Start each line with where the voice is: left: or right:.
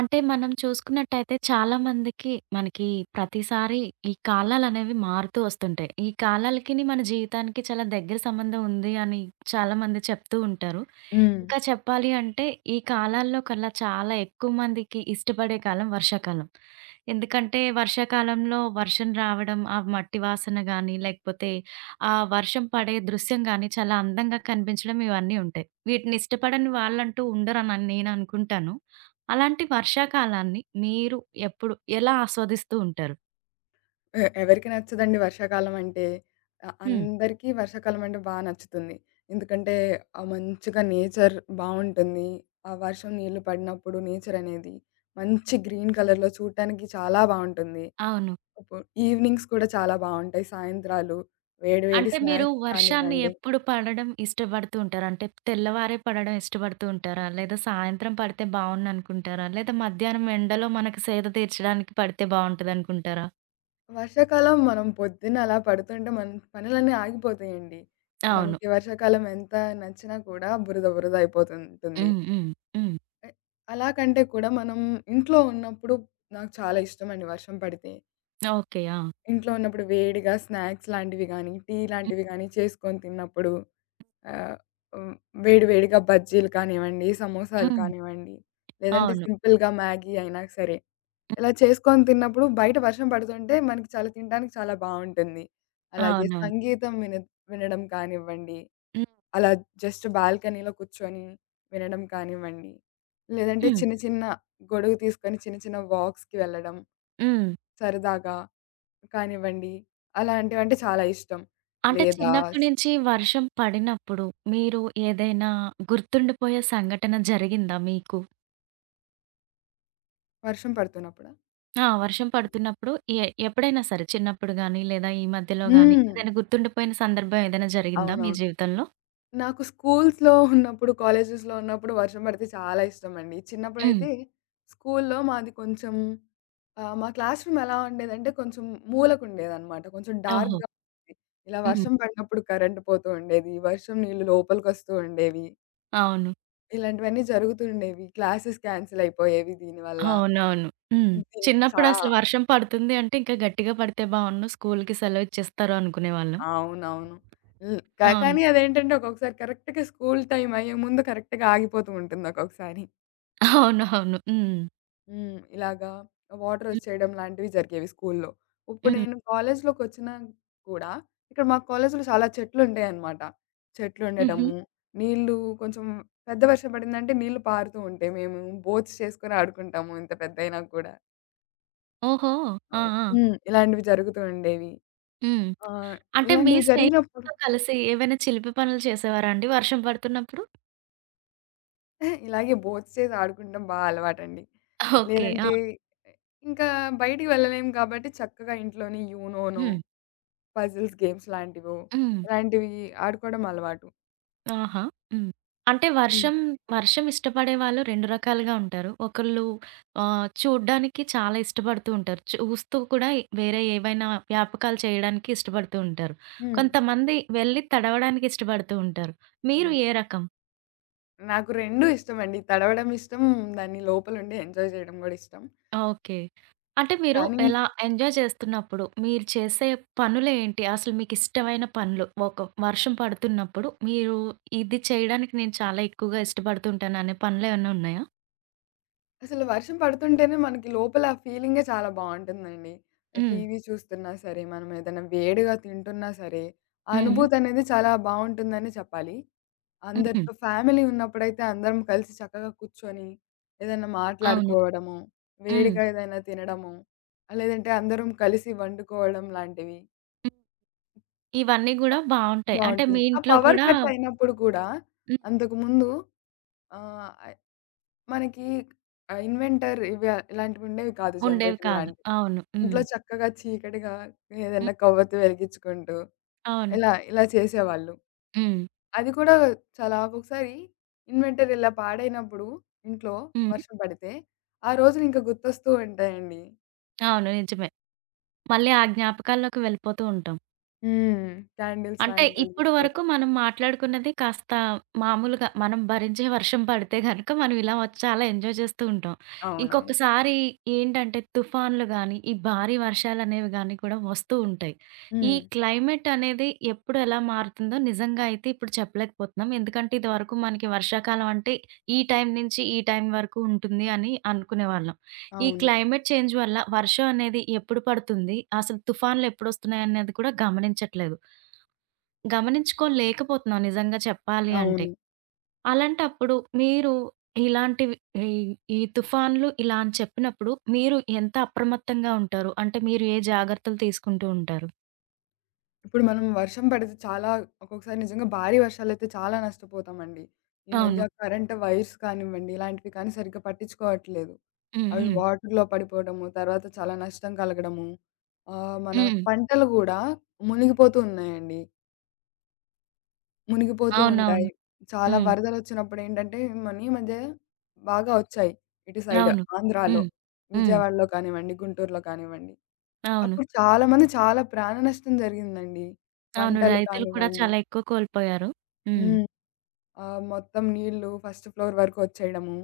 right: అంటే మనం చూసుకున్నట్టయితే చాలా మందికి మనకి ప్రతిసారి ఈ కాలాలనేవి మారుతూ వస్తుంటాయి. ఈ కాలాలకిని మన జీవితానికి చాలా దగ్గర సంబంధం ఉంది అని చాలా మంది చెప్తూ ఉంటారు.
left: హ్మ్.
right: ఇంకా చెప్పాలి అంటే, ఈ కాలాల్లో కల్లా చాలా ఎక్కువ మందికి ఇష్టపడే కాలం వర్షాకాలం. ఎందుకంటే, వర్షాకాలంలో వర్షం రావడం, ఆ మట్టి వాసన గానీ, లేకపోతే ఆ వర్షం పడే దృశ్యం గానీ, చాలా అందంగా కనిపించడం ఇవన్నీ ఉంటాయి. వీటిని ఇష్టపడని వాళ్ళంటూ ఉండరని నేను అనుకుంటాను. అలాంటి వర్షాకాలాన్ని మీరు ఎప్పుడు ఎలా ఆస్వాదిస్తూ ఉంటారు?
left: ఎవరికి నచ్చదండి వర్షాకాలం అంటే. అ
right: హ్మ్.
left: అందరికీ వర్షాకాలం అంటే బా నచ్చుతుంది. ఎందుకంటే మంచిగా నేచర్ బావుంటుంది. ఆ వర్షం నీళ్లు పడినప్పుడు నేచర్ అనేది మంచి గ్రీన్ కలర్‌లో చూడటానికి చాలా బావుంటుంది.
right: అవును.
left: ఇప్పుడు ఈవినింగ్స్ కూడా చాలా బావుంటాయి. సాయంత్రాలు వేడి వేడి
right: అంటే మీరు
left: స్నాక్స్
right: వర్షాన్ని
left: కానివ్వండి.
right: ఎప్పుడు పడడం ఇష్టపడుతూ ఉంటారా? అంటే తెల్లవారే పడడం ఇష్టపడుతూ ఉంటారా? లేదా సాయంత్రం పడితే బావుండనుకుంటారా? లేదా మధ్యాహ్నం ఎండలో మనకు సేద తీర్చడానికి పడితే బావుంటదనుకుంటారా?
left: వర్షాకాలం మనం పొద్దున్న అలా పడుతుంటే మన పనులన్నీ ఆగిపోతాయండి.
right: అవును.
left: మనకి వర్షాకాలం ఎంత నచ్చినా కూడా బురద బురద అయిపోతుంటుంది.
right: హ్మ్. హ్మ్. హ్మ్.
left: ఎ అలా కంటే కూడా మనం ఇంట్లో ఉన్నప్పుడు నాకు చాలా ఇష్టమండి వర్షం పడితే.
right: ఓకే. ఆ!
left: ఇంట్లో ఉన్నప్పుడు వేడిగా స్నాక్స్ లాంటివి గానీ, టీ
right: హ్మ్.
left: లాంటివి గానీ చేసుకొని తిన్నప్పుడు ఆహ్, హ్మ్. వేడి వేడిగా బజ్జీలు కానివ్వండి, సమోసాలు
right: హ్మ్.
left: కానివ్వండి, లేదంటే
right: అవును.
left: సింపుల్‌గా మ్యాగీ అయినా సరే.
right: హ్మ్.
left: ఇలా చేసుకొని తిన్నప్పుడు బయట వర్షం పడుతుంటే మనకి చాలా తినడానికి చాలా బావుంటుంది. అలాగే
right: అవునవును.
left: సంగీతం వినడం కానివ్వండి.
right: హ్మ్.
left: అలా జస్ట్ బాల్కనీలో కూర్చొని వినడం కానివ్వండి. లేదంటే
right: హ్మ్.
left: చిన్న చిన్న గొడుగు తీసుకొని చిన్న చిన్న వాక్స్‌కి వెళ్ళడం
right: హ్మ్.
left: సరదాగా కానివ్వండి. అలాంటివంటే చాలా ఇష్టం.
right: అంటే
left: లేదా
right: చిన్నప్పటి
left: స్
right: నుంచి వర్షం పడినప్పుడు మీరు ఏదైనా గుర్తుండిపోయే సంఘటన జరిగిందా మీకు?
left: వర్షం పడుతున్నప్పుడా?
right: ఆ! వర్షం పడుతున్నప్పుడు ఎప్పుడైనా సరే చిన్నప్పుడు గాని, లేదా ఈ మధ్యలో గాని
left: హ్మ్.
right: ఏదైనా గుర్తుండిపోయిన సందర్భం ఏదైనా జరిగిందా మీ
left: అవునవును.
right: జీవితంలో?
left: నాకు స్కూల్స్‌లో ఉన్నప్పుడు, కాలేజెస్‌లో ఉన్నప్పుడు వర్షం పడితే చాలా ఇష్టమండి.
right: హ్మ్.
left: చిన్నప్పుడైతే స్కూల్‌లో మాది కొంచెం మా క్లాస్ రూమ్ ఎలా ఉండేదంటే కొంచెం మూలకుండేదనమాట. కొంచెం
right: ఓహో!
left: డార్క్‌గా ఉండేది. ఇలా
right: హ్మ్.
left: వర్షం పడినప్పుడు కరెంట్ పోతూ ఉండేది. వర్షం నీళ్లు లోపలికొస్తూ ఉండేవి.
right: అవును.
left: ఇలాంటివన్నీ జరుగుతూ ఉండేవి. క్లాసెస్ క్యాన్సిల్ అయిపోయేవి దీనివల్ల.
right: అవునవును. హ్మ్.
left: అంతే
right: చిన్నప్పుడు
left: చాలా
right: అసలు వర్షం పడుతుంది అంటే ఇంకా గట్టిగా పడితే బావున్ను స్కూలుకి సెలవు ఇచ్చేస్తారు అనుకునేవాళ్ళం.
left: అవునవును. హ్మ్. కా
right: అవును.
left: కానీ అదేంటంటే ఒక్కొక్కసారి కరెక్ట్‌గా స్కూల్ టైమ్ అయ్యే ముందు కరెక్ట్‌గా ఆగిపోతూ ఉంటుంది ఒక్కొక్కసారి.
right: అవునవును. హ్మ్.
left: హ్మ్. ఇలాగా
right: హ్మ్.
left: వాటరొచ్చేయడం లాంటివి జరిగేవి స్కూలులో. ఇప్పుడు
right: హ్మ్.
left: నేను కాలేజీలోకొచ్చినా కూడా, ఇక్కడ మా కాలేజీలో చాలా చెట్లుంటాయనమాట.
right: హుహు.
left: చెట్లుండటము, నీళ్ళు కొంచెం పెద్ద వర్షం పడిందంటే నీళ్ళు పారుతూ ఉంటాయి. మేము బోట్స్ చేసుకొని ఆడుకుంటాము ఇంత పెద్దయినా కూడా.
right: ఓహో! ఆ!
left: ఓహ్!
right: ఆ!
left: హ్మ్. ఇలాంటివి జరుగుతూ ఉండేవి.
right: హ్మ్.
left: ఆహ్,
right: అంటే మీ
left: ఇలాంటివి జరిగినప్పుడు
right: స్నేహితులతో కలిసి ఏవైనా చిలిపి పనులు చేసేవారా అండి వర్షం పడుతున్నప్పుడు?
left: ఇలాగే బోట్స్ చేసి ఆడుకుంటం బా అలవాటండి.
right: ఓకే.
left: లేదంటే
right: ఆ!
left: ఇంకా బయటికి వెళ్ళలేము కాబట్టి చక్కగా ఇంట్లోనే యూనోనో
right: హ్మ్.
left: పజిల్స్ గేమ్స్ లాంటివో,
right: హ్మ్.
left: ఇలాంటివి ఆడుకోవడం అలవాటు.
right: ఆహా! హ్మ్. అంటే
left: హ్మ్.
right: వర్షం ఇష్టపడే వాళ్ళు 2 రకాలుగా ఉంటారు. ఒకళ్ళు చూడ్డానికి చాలా ఇష్టపడుతూ ఉంటారు. చూస్తూ కూడా వేరే ఏవైనా వ్యాపకాలు చేయడానికి ఇష్టపడుతూ ఉంటారు.
left: హ్మ్.
right: కొంతమంది వెళ్లి తడవడానికి ఇష్టపడుతూ ఉంటారు. మీరు
left: హ్మ్.
right: ఏ రకం?
left: నాకు 2 ఇష్టమండి. తడవడం ఇష్టం, దాన్ని లోపలుండి ఎంజాయ్ చేయడం గూడా ఇష్టం.
right: ఓకే. అంటే మీరు
left: కానీ
right: ఎలా ఎంజాయ్ చేస్తున్నప్పుడు మీరు చేసే పనులేంటి? అసలు మీకిష్టమైన పనులు? ఒక వర్షం పడుతున్నప్పుడు మీరు ఇది చేయడానికి నేను చాలా ఎక్కువగా ఇష్టపడుతుంటాను అనే పనులేమన్నా ఉన్నాయా?
left: అసలు వర్షం పడుతుంటేనే మనకి లోపల ఆ ఫీలింగే చాలా బావుంటుందండి.
right: హ్మ్.
left: టీవీ చూస్తున్నా సరే, మనం ఏదైనా వేడిగా తింటున్నా సరే, ఆ
right: హ్మ్.
left: అనుభూతి అనేది చాలా బావుంటుందనే చెప్పాలి.
right: హుహు.
left: అందరితో ఫ్యామిలీ ఉన్నప్పుడైతే అందరం కలిసి చక్కగా కూర్చొని, ఏదైనా
right: అవును.
left: మాట్లాడుకోవడము,
right: హ్మ్.
left: వేడిగా ఏదైనా తినడము, ఆ లేదంటే అందరం కలిసి వండుకోవడం లాంటివి
right: హ్మ్. ఇవన్నీ గూడా బావుంటాయి. అంటే మీ
left: బావుంటుంది. ఆ
right: ఇంట్లో
left: పవర్
right: కూడా
left: కట్ అయినప్పుడు కూడా
right: హ్మ్.
left: అంతకుముందు ఆహ్, మనకి ఇన్వెంటర్ ఇవి ఇలాంటివుండేవి కాదు
right: ఉండేవి
left: జనరేటర్
right: కాదు.
left: లాంటివి.
right: అవును. హ్మ్.
left: ఇంట్లో చక్కగా చీకటిగా
right: హ్మ్.
left: ఏదన్నా కొవ్వొత్తి వెలిగించుకుంటూ,
right: అవును.
left: ఇలా ఇలా చేసేవాళ్ళు.
right: హ్మ్.
left: అది కూడా చాలా ఒక్కొక్కసారి ఇన్వెంటర్ ఇలా పాడైనప్పుడు ఇంట్లో
right: హ్మ్.
left: వర్షం పడితే, ఆ రోజులు ఇంకా గుర్తొస్తూ ఉంటాయండి.
right: అవును. నిజమే. మళ్ళీ ఆ జ్ఞాపకాల్లోకి వెళ్ళిపోతూ ఉంటాం.
left: హ్మ్. క్యాండిల్స్
right: అంటే
left: లాంటివి
right: ఇప్పుడు
left: వెలిగించుకోవడం.
right: వరకు మనం మాట్లాడుకున్నది కాస్త మామూలుగా మనం భరించే వర్షం పడితే గనక మనం ఇలా చాలా ఎంజాయ్ చేస్తూ ఉంటాం.
left: అవునవును.
right: ఇంకొకసారి ఏంటంటే తుఫాన్లు గాని, ఈ భారీ వర్షాలనేవి గాని కూడా వస్తూ ఉంటాయి. ఈ
left: హ్మ్.
right: క్లైమేట్ అనేది ఎప్పుడు ఎలా మారుతుందో నిజంగా అయితే ఇప్పుడు చెప్పలేకపోతున్నాం. ఎందుకంటే ఇదివరకు మనకి వర్షాకాలం అంటే ఈ టైం నుంచి ఈ టైం వరకు ఉంటుంది అని అనుకునేవాళ్ళం. ఈ
left: అవును.
right: క్లైమేట్ చేంజ్ వల్ల వర్షం అనేది ఎప్పుడు పడుతుంది? అసలు తుఫాన్లు ఎప్పుడొస్తున్నాయనేది కూడా గమనించట్లేదు. గమనించుకోలేకపోతున్నాం నిజంగా చెప్పాలి అంటే.
left: అవును.
right: అలాంటప్పుడు మీరు ఇలాంటివి ఈ ఈ తుఫాన్లు ఇలా అని చెప్పినప్పుడు మీరు ఎంత అప్రమత్తంగా ఉంటారు? అంటే మీరు ఏ జాగ్రత్తలు తీసుకుంటూ ఉంటారు?
left: ఇప్పుడు మనం వర్షం పడితే చాలా ఒక్కొక్కసారి నిజంగా భారీ వర్షాలైతే చాలా నష్టపోతామండి. ఈ
right: అవును.
left: మధ్య కరెంట్ వైర్స్ కానివ్వండి, ఇలాంటివి కానీ సరిగ్గా పట్టించుకోవట్లేదు.
right: హ్మ్.
left: అవి
right: హ్మ్.
left: వాటర్‌లో పడిపోవడము, తర్వాత చాలా నష్టం కలగడము. మన
right: హ్మ్.
left: పంటలు గూడా మునిగిపోతూ ఉన్నాయండి. మునిగిపోతూ
right: అవునవును.
left: ఉంటాయి. చాలా
right: హ్మ్.
left: వరదలొచ్చినప్పుడేంటంటే, మన ఈ మధ్య బాగా ఒచ్చాయి. ఇటు సైడ్
right: అవును.
left: ఆంధ్రాలో,
right: హ్మ్. హ్మ్.
left: విజయవాడలో కానివ్వండి, గుంటూరులో కానివ్వండి.
right: అవును.
left: అప్పుడు చాలా మంది చాలా ప్రాణ నష్టం జరిగిందండి.
right: అవును.
left: పంటలు
right: రైతులు కూడా
left: కానివ్వండి.
right: చాలా ఎక్కువ కోల్పోయారు. హ్మ్.
left: హ్మ్. మొత్తం నీళ్ళు ఫస్ట్ ఫ్లోర్ వరకు వచ్చేయడము.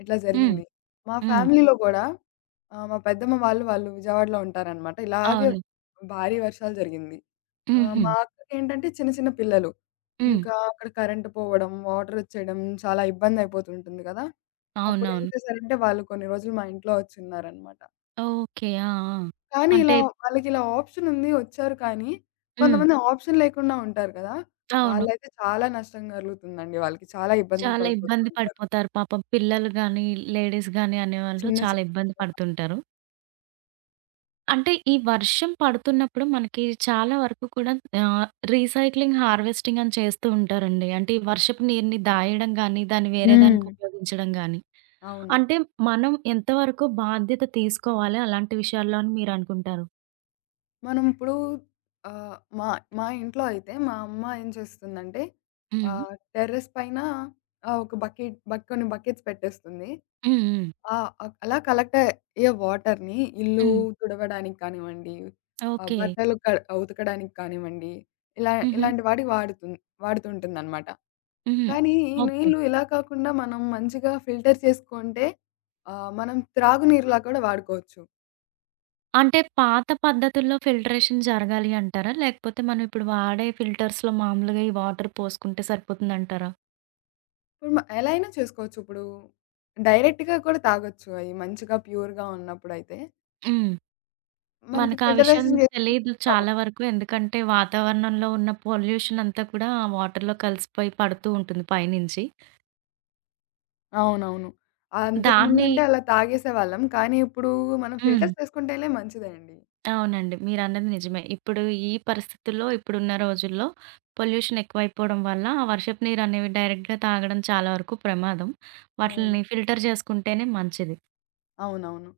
left: ఇట్లా
right: హ్మ్.
left: జరిగింది. మా
right: హ్మ్.
left: ఫ్యామిలీలో గూడా మా పెద్దమ్మ వాళ్ళు విజయవాడలో ఉంటారనమాట. ఇలాగే
right: అవును.
left: భారీ వర్షాలు జరిగింది.
right: హుహు.
left: మా అక్కకేంటంటే చిన్న చిన్న పిల్లలు.
right: హ్మ్.
left: ఇంకా అక్కడ కరెంట్ పోవడం, వాటర్ వచ్చేయడం చాలా ఇబ్బంది అయిపోతుంటుంది గదా! అప్పుడు ఏం
right: అవునవును.
left: చేశారంటే వాళ్ళు కొన్ని రోజులు మా ఇంట్లో వచ్చున్నారనమాట.
right: ఓకే. ఆ! ఆ!
left: కానీ
right: అంటే
left: ఇలా వాళ్ళకిలా ఆప్షన్ ఉంది వచ్చారు కానీ,
right: హ్మ్.
left: కొంతమంది ఆప్షన్ లేకుండా ఉంటారు కదా!
right: అవును.
left: వాళ్ళైతే చాలా నష్టం కలుగుతుందండి. వాళ్ళకి చాలా ఇబ్బందులు
right: చాలా
left: పడిపోతూ
right: ఇబ్బంది
left: ఉంటారు.
right: పడిపోతారు పాపం. పిల్లలు గాని, లేడీస్ గాని అనేవాళ్ళు
left: చిన్న చి
right: చాలా ఇబ్బంది పడుతుంటారు. అంటే ఈ వర్షం పడుతున్నప్పుడు మనకి చాలా వరకు కూడా ఆహ్, రీసైక్లింగ్, హార్వెస్టింగ్ అని చేస్తూ ఉంటారండి. అంటే ఈ వర్షపు నీరుని దాయడం గాని, దాన్ని వేరే దానికి
left: హ్మ్.
right: ఉపయోగించడం గాని.
left: అవును.
right: అంటే మనం ఎంతవరకు బాధ్యత తీసుకోవాలి అలాంటి విషయాల్లో అని మీరనుకుంటారు?
left: మనం ఇప్పుడు మా మా ఇంట్లో అయితే మా అమ్మ ఏం చేస్తుందంటే
right: హ్మ్.
left: టెర్రస్ పైన ఒక బకెట్ బక్ కొన్ని బకెట్స్ పెట్టేస్తుంది.
right: హ్మ్. హ్మ్.
left: ఆ! అలా కలెక్ట్ అయ్యే వాటర్‌ని ఇల్లు
right: హ్మ్.
left: తుడవడానికి కానివ్వండి,
right: ఓకే.
left: బట్టలు ఉతకడానికి కానివ్వండి, ఇలా
right: హుహు.
left: ఇలాంటి వాటికి వాడుతుంటుందనమాట.
right: హుహు.
left: కానీ ఈ
right: ఓకే.
left: నీళ్ళు ఇలా కాకుండా మనం మంచిగా ఫిల్టర్ చేసుకుంటే మనం త్రాగునీరులా కూడా వాడుకోవచ్చు.
right: అంటే పాత పద్ధతుల్లో ఫిల్టరేషన్ జరగాలి అంటారా? లేకపోతే మనం ఇప్పుడు వాడే ఫిల్టర్స్‌లో మామూలుగా ఈ వాటర్ పోసుకుంటే సరిపోతుందంటారా?
left: ఇప్పుడు మ ఎలా అయినా చేసుకోవచ్చు. ఇప్పుడు డైరెక్ట్‌గా కూడా తాగొచ్చు అయి మంచిగా ప్యూర్‌గా ఉన్నప్పుడైతే.
right: హ్మ్.
left: మనకి
right: మనకా విషయం
left: ఫిల్టరైజేషన్
right: తెలీదు
left: చేసుకుంటాం కాబ.
right: చాలా వరకు. ఎందుకంటే వాతావరణంలో ఉన్న పొల్యూషన్ అంతా కూడా ఆ వాటర్‌లో కలిసిపోయి పడుతూ ఉంటుంది పైనుంచి.
left: అవునవును.
right: దాన్ని
left: అంతకుముందంటే అలా తాగేసేవాళ్ళం. కానీ ఇప్పుడు మనం
right: హ్మ్.
left: ఫిల్టర్స్ వేసుకుంటేనే మంచిదే అండి.
right: అవునండి. మీరన్నది నిజమే. ఇప్పుడు ఈ పరిస్థితుల్లో ఇప్పుడున్న రోజుల్లో పొల్యూషన్ ఎక్కువైపోవడం వల్ల ఆ వర్షపు నీరనేవి డైరెక్ట్‌గా తాగడం చాలా వరకు ప్రమాదం.
left: అవును.
right: వాటిల్ని ఫిల్టర్ చేసుకుంటేనే మంచిది.
left: అవునవును.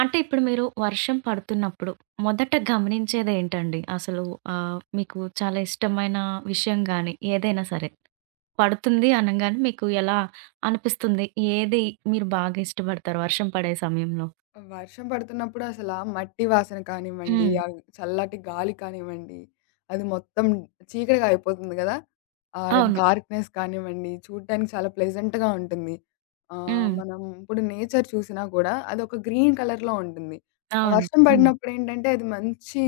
right: అంటే ఇప్పుడు మీరు వర్షం పడుతున్నప్పుడు మొదట గమనించేదేంటండి? అసలు మీకు చాలా ఇష్టమైన విషయం గాని, ఏదైనా సరే. పడుతుంది అనంగానే మీకు ఎలా అనిపిస్తుంది? ఏది మీరు బాగా ఇష్టపడతారు వర్షం పడే సమయంలో?
left: వర్షం పడుతున్నప్పుడు అసల ఆ మట్టి వాసన కానివ్వండి,
right: హ్మ్.
left: ఆ చల్లటి గాలి కానివ్వండి, అది మొత్తం చీకటిగా అయిపోతుంది గదా! ఆ
right: అవును.
left: డార్క్‌నెస్ కానివ్వండి, చూడటానికి చాలా ప్లెజెంట్‌గా ఉంటుంది.
right: హ్మ్.
left: మనం ఇప్పుడు నేచర్ చూసినా గూడా అదొక గ్రీన్ కలర్‌లో ఉంటుంది. ఆ
right: అవును.
left: వర్షం
right: హ్మ్.
left: పడినప్పుడేంటంటే అది మంచి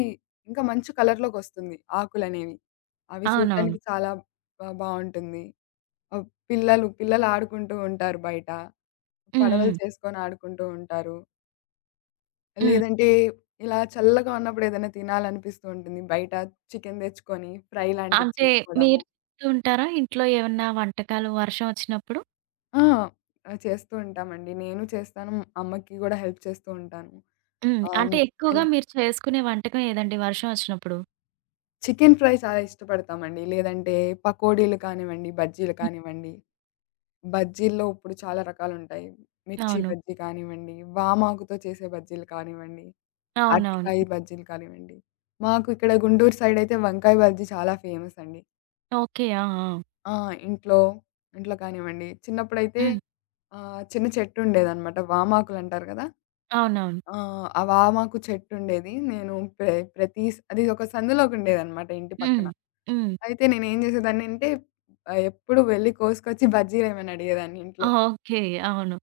left: ఇంకా మంచి కలర్‌లోకొస్తుంది ఆకులనేవి. అవి
right: అవునవును.
left: చూడటానికి చాలా బావుంటుంది. పిల్లలు పిల్లలు ఆడుకుంటూ ఉంటారు బయట.
right: హ్మ్.
left: పడవలు
right: హ్మ్.
left: చేసుకొని ఆడుకుంటూ ఉంటారు.
right: హ్మ్.
left: లేదంటే ఇలా చల్లగా ఉన్నప్పుడు ఏదైనా తినాలనిపిస్తూ ఉంటుంది. బయట చికెన్ తెచ్చుకొని ఫ్రై లాంటిది
right: అంటే
left: చేసుకోవడము.
right: మీరు చేస్తూ ఉంటారా ఇంట్లో ఏమన్నా వంటకాలు వర్షం వచ్చినప్పుడు?
left: ఆ! చేస్తూ ఉంటామండి. నేను చేస్తాను. అమ్మకి గూడా హెల్ప్ చేస్తూ ఉంటాను.
right: హ్మ్.
left: ఆహ్,
right: అంటే ఎక్కువగా
left: ఇలా
right: మీరు చేసుకునే వంటకం ఏదండి వర్షం వచ్చినప్పుడు?
left: చికెన్ ఫ్రై చాలా ఇష్టపడతామండి. లేదంటే పకోడీలు కానివ్వండి, బజ్జీలు
right: హ్మ్.
left: కానివ్వండి. బజ్జీల్లో ఇప్పుడు చాలా రకాలుంటాయి. మిర్చి
right: అవును.
left: బజ్జీ కానివ్వండి, వామాకుతో చేసే బజ్జీలు కానివ్వండి,
right: అవునవును.
left: అరటికాయ బజ్జీలు కానివ్వండి. మాకు ఇక్కడ గుంటూరు సైడ్ అయితే వంకాయ బజ్జీ చాలా ఫేమస్ అండి.
right: ఓకే. ఆ! ఆ!
left: ఆ! ఇంట్లో, ఇంట్లో కానివ్వండి. చిన్నప్పుడైతే
right: హ్మ్.
left: చిన్న చెట్టుండేదనమాట. వామాకులంటారు కదా!
right: అవునవును.
left: ఆ వామాకు చెట్టుండేది. నేను ప్రె ప్రతి స్ అది ఒక సందులోకుండేదనమాట ఇంటి
right: హ్మ్.
left: పక్కన.
right: హ్మ్.
left: అయితే నేనేం చేసేదాన్నంటే ఎప్పుడు వెళ్లి కోసుకొచ్చి బజ్జీలేమని అడిగేదాన్ని ఇంట్లో.
right: ఓకే. అవును.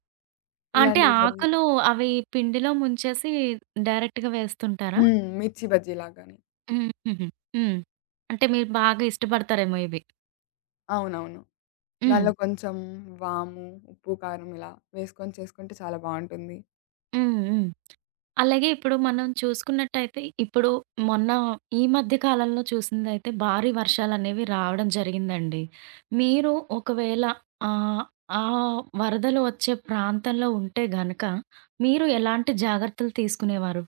right: అంటే
left: ఇలాంటివి జరిగేవి.
right: ఆకులు అవి పిండిలో ముంచేసి డైరెక్ట్‌గా వేస్తుంటారా?
left: హ్మ్. మిర్చి బజ్జీలాగానే.
right: హుహుహు. హ్మ్. అంటే మీరు బాగా ఇష్టపడతారేమో ఇవి.
left: అవునవును.
right: హ్మ్.
left: దానిలో కొంచెం వాము, ఉప్పు, కారం ఇలా వేసుకొని చేసుకుంటే చాలా బావుంటుంది.
right: హ్మ్. హ్మ్. అలాగే ఇప్పుడు మనం చూసుకున్నట్టయితే, ఇప్పుడు మొన్న ఈ మధ్య కాలంలో చూసిందైతే భారీ వర్షాలనేవి రావడం జరిగిందండి. మీరు ఒకవేళ ఆహ్, ఆ వరదలు వచ్చే ప్రాంతంలో ఉంటే గనక, మీరు ఎలాంటి జాగ్రత్తలు తీసుకునేవారు?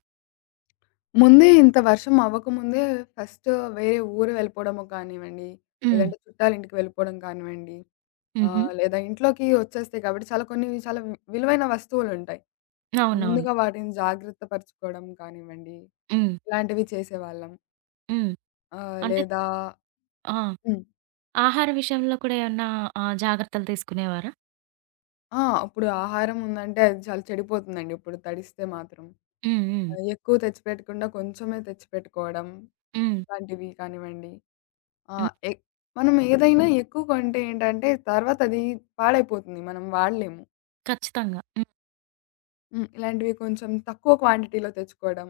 left: ముందే ఇంత వర్షం అవ్వకముందే ఫస్ట్ వేరే ఊరు వెళ్ళిపోవడము కానివ్వండి,
right: హ్మ్.
left: లేదంటే చుట్టాలింటికి వెళ్ళిపోవడం కానివ్వండి,
right: హుహు.
left: లేదా ఇంట్లోకి వచ్చేస్తాయి కాబట్టి చాలా కొన్ని చాలా విలువైన వస్తువులుంటాయి.
right: అవునవును.
left: ముందుగా వాటిని జాగ్రత్త పరుచుకోవడం కానివ్వండి,
right: హ్మ్.
left: ఇలాంటివి చేసేవాళ్ళం.
right: హ్మ్. అంటే
left: లేదా
right: ఆ!
left: హ్మ్.
right: ఆహార విషయంలో కూడా ఏమన్నా జాగ్రత్తలు తీసుకునేవారా?
left: ఆ! ఇప్పుడు ఆహారం ఉందంటే అది చాలా చెడిపోతుందండి ఇప్పుడు తడిస్తే మాత్రం.
right: హ్మ్. హ్మ్.
left: ఆ, ఎక్కువ తెచ్చిపెట్టకుండా కొంచెమే తెచ్చిపెట్టుకోవడం,
right: హ్మ్.
left: ఇలాంటివి కానివ్వండి. ఆ!
right: హ్మ్.
left: ఎ మనం ఏదైనా ఎక్కువ కొంటే ఏంటంటే తర్వాత అది పాడైపోతుంది. మనం వాడలేము.
right: ఖచ్చితంగా.
left: హ్మ్. ఇలాంటివి కొంచెం తక్కువ క్వాంటిటీలో తెచ్చుకోవడం,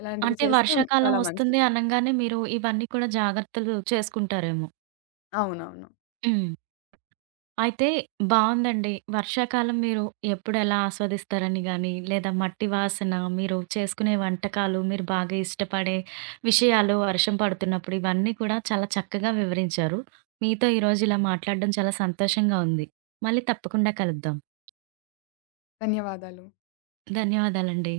left: ఇలాంటివి
right: అంటే
left: చేస్తే
right: వర్షాకాలం
left: చాలా
right: వస్తుంది
left: మంచిది.
right: అనంగానే మీరు ఇవన్నీ కూడా జాగ్రత్తలు చేసుకుంటారేమో.
left: అవునవును.
right: హ్మ్. అయితే బావుందండి. వర్షాకాలం మీరు ఎప్పుడెలా ఆస్వాదిస్తారని గాని, లేదా మట్టి వాసన, మీరు చేసుకునే వంటకాలు, మీరు బాగా ఇష్టపడే విషయాలు, వర్షం పడుతున్నప్పుడు ఇవన్నీ కూడా చాలా చక్కగా వివరించారు. మీతో ఈరోజు ఇలా మాట్లాడడం చాలా సంతోషంగా ఉంది. మళ్ళీ తప్పకుండా కలుద్దాం.
left: ధన్యవాదాలు.
right: ధన్యవాదాలండి.